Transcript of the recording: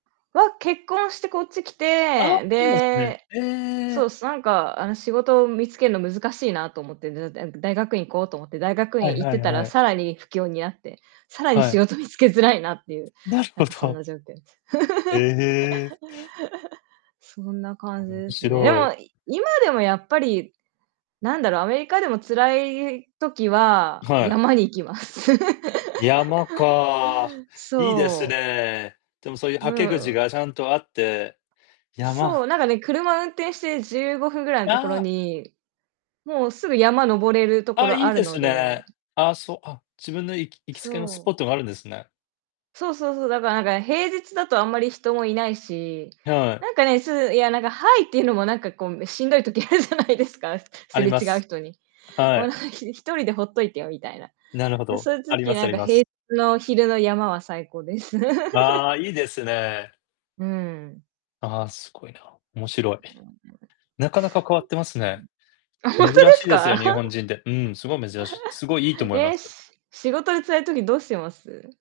わ、結婚してこっち来ああて、で、そう、なんか、あの仕事を見つけるの難しいなと思ってずっとえん大学院行こうと思って大学は院い-行っはていたはらい。さらに不況に遭って、さらには仕い。事見つけづらいなっていう。なるなほんかそんど。な状況です。へえ。そんな感じ面ですね。で白い。も今でもやっぱり、なんだろう、アメリカでも辛い時ははい。山に行きます。山か。いいですそう。ね。でもそういうう捌け口ん。がちゃんとあって、山そう、なんかね、車運転して15分ぐらいのところああ。にもう、すぐ山登れるとあこあ、ろいいあるですのね。でああ、そう、あ、自分のいき行きつけのスそポう。ットがあるんですね。そうそうそう、だからなんか平日だとあんまり人もいないし、はい。なんかね、すう、いやなんかハイっていうのもなんかこうしんどい時あるじゃないですか、あすりれま違うす。人に。はもうない。ん1人でほっといてよみたいな。なるほど、そういうあり時ますなあんりかます。平つの昼の山は最高です。あ あ、いいですね。うん。ああ、すごいな。面白い。なかなか変わってますね。あ、ほん珍とでしすいですか？よ日本 人で。うん、すごい珍しい、すごいいいと 思いまえ、す。し仕事で辛い時どうしてます？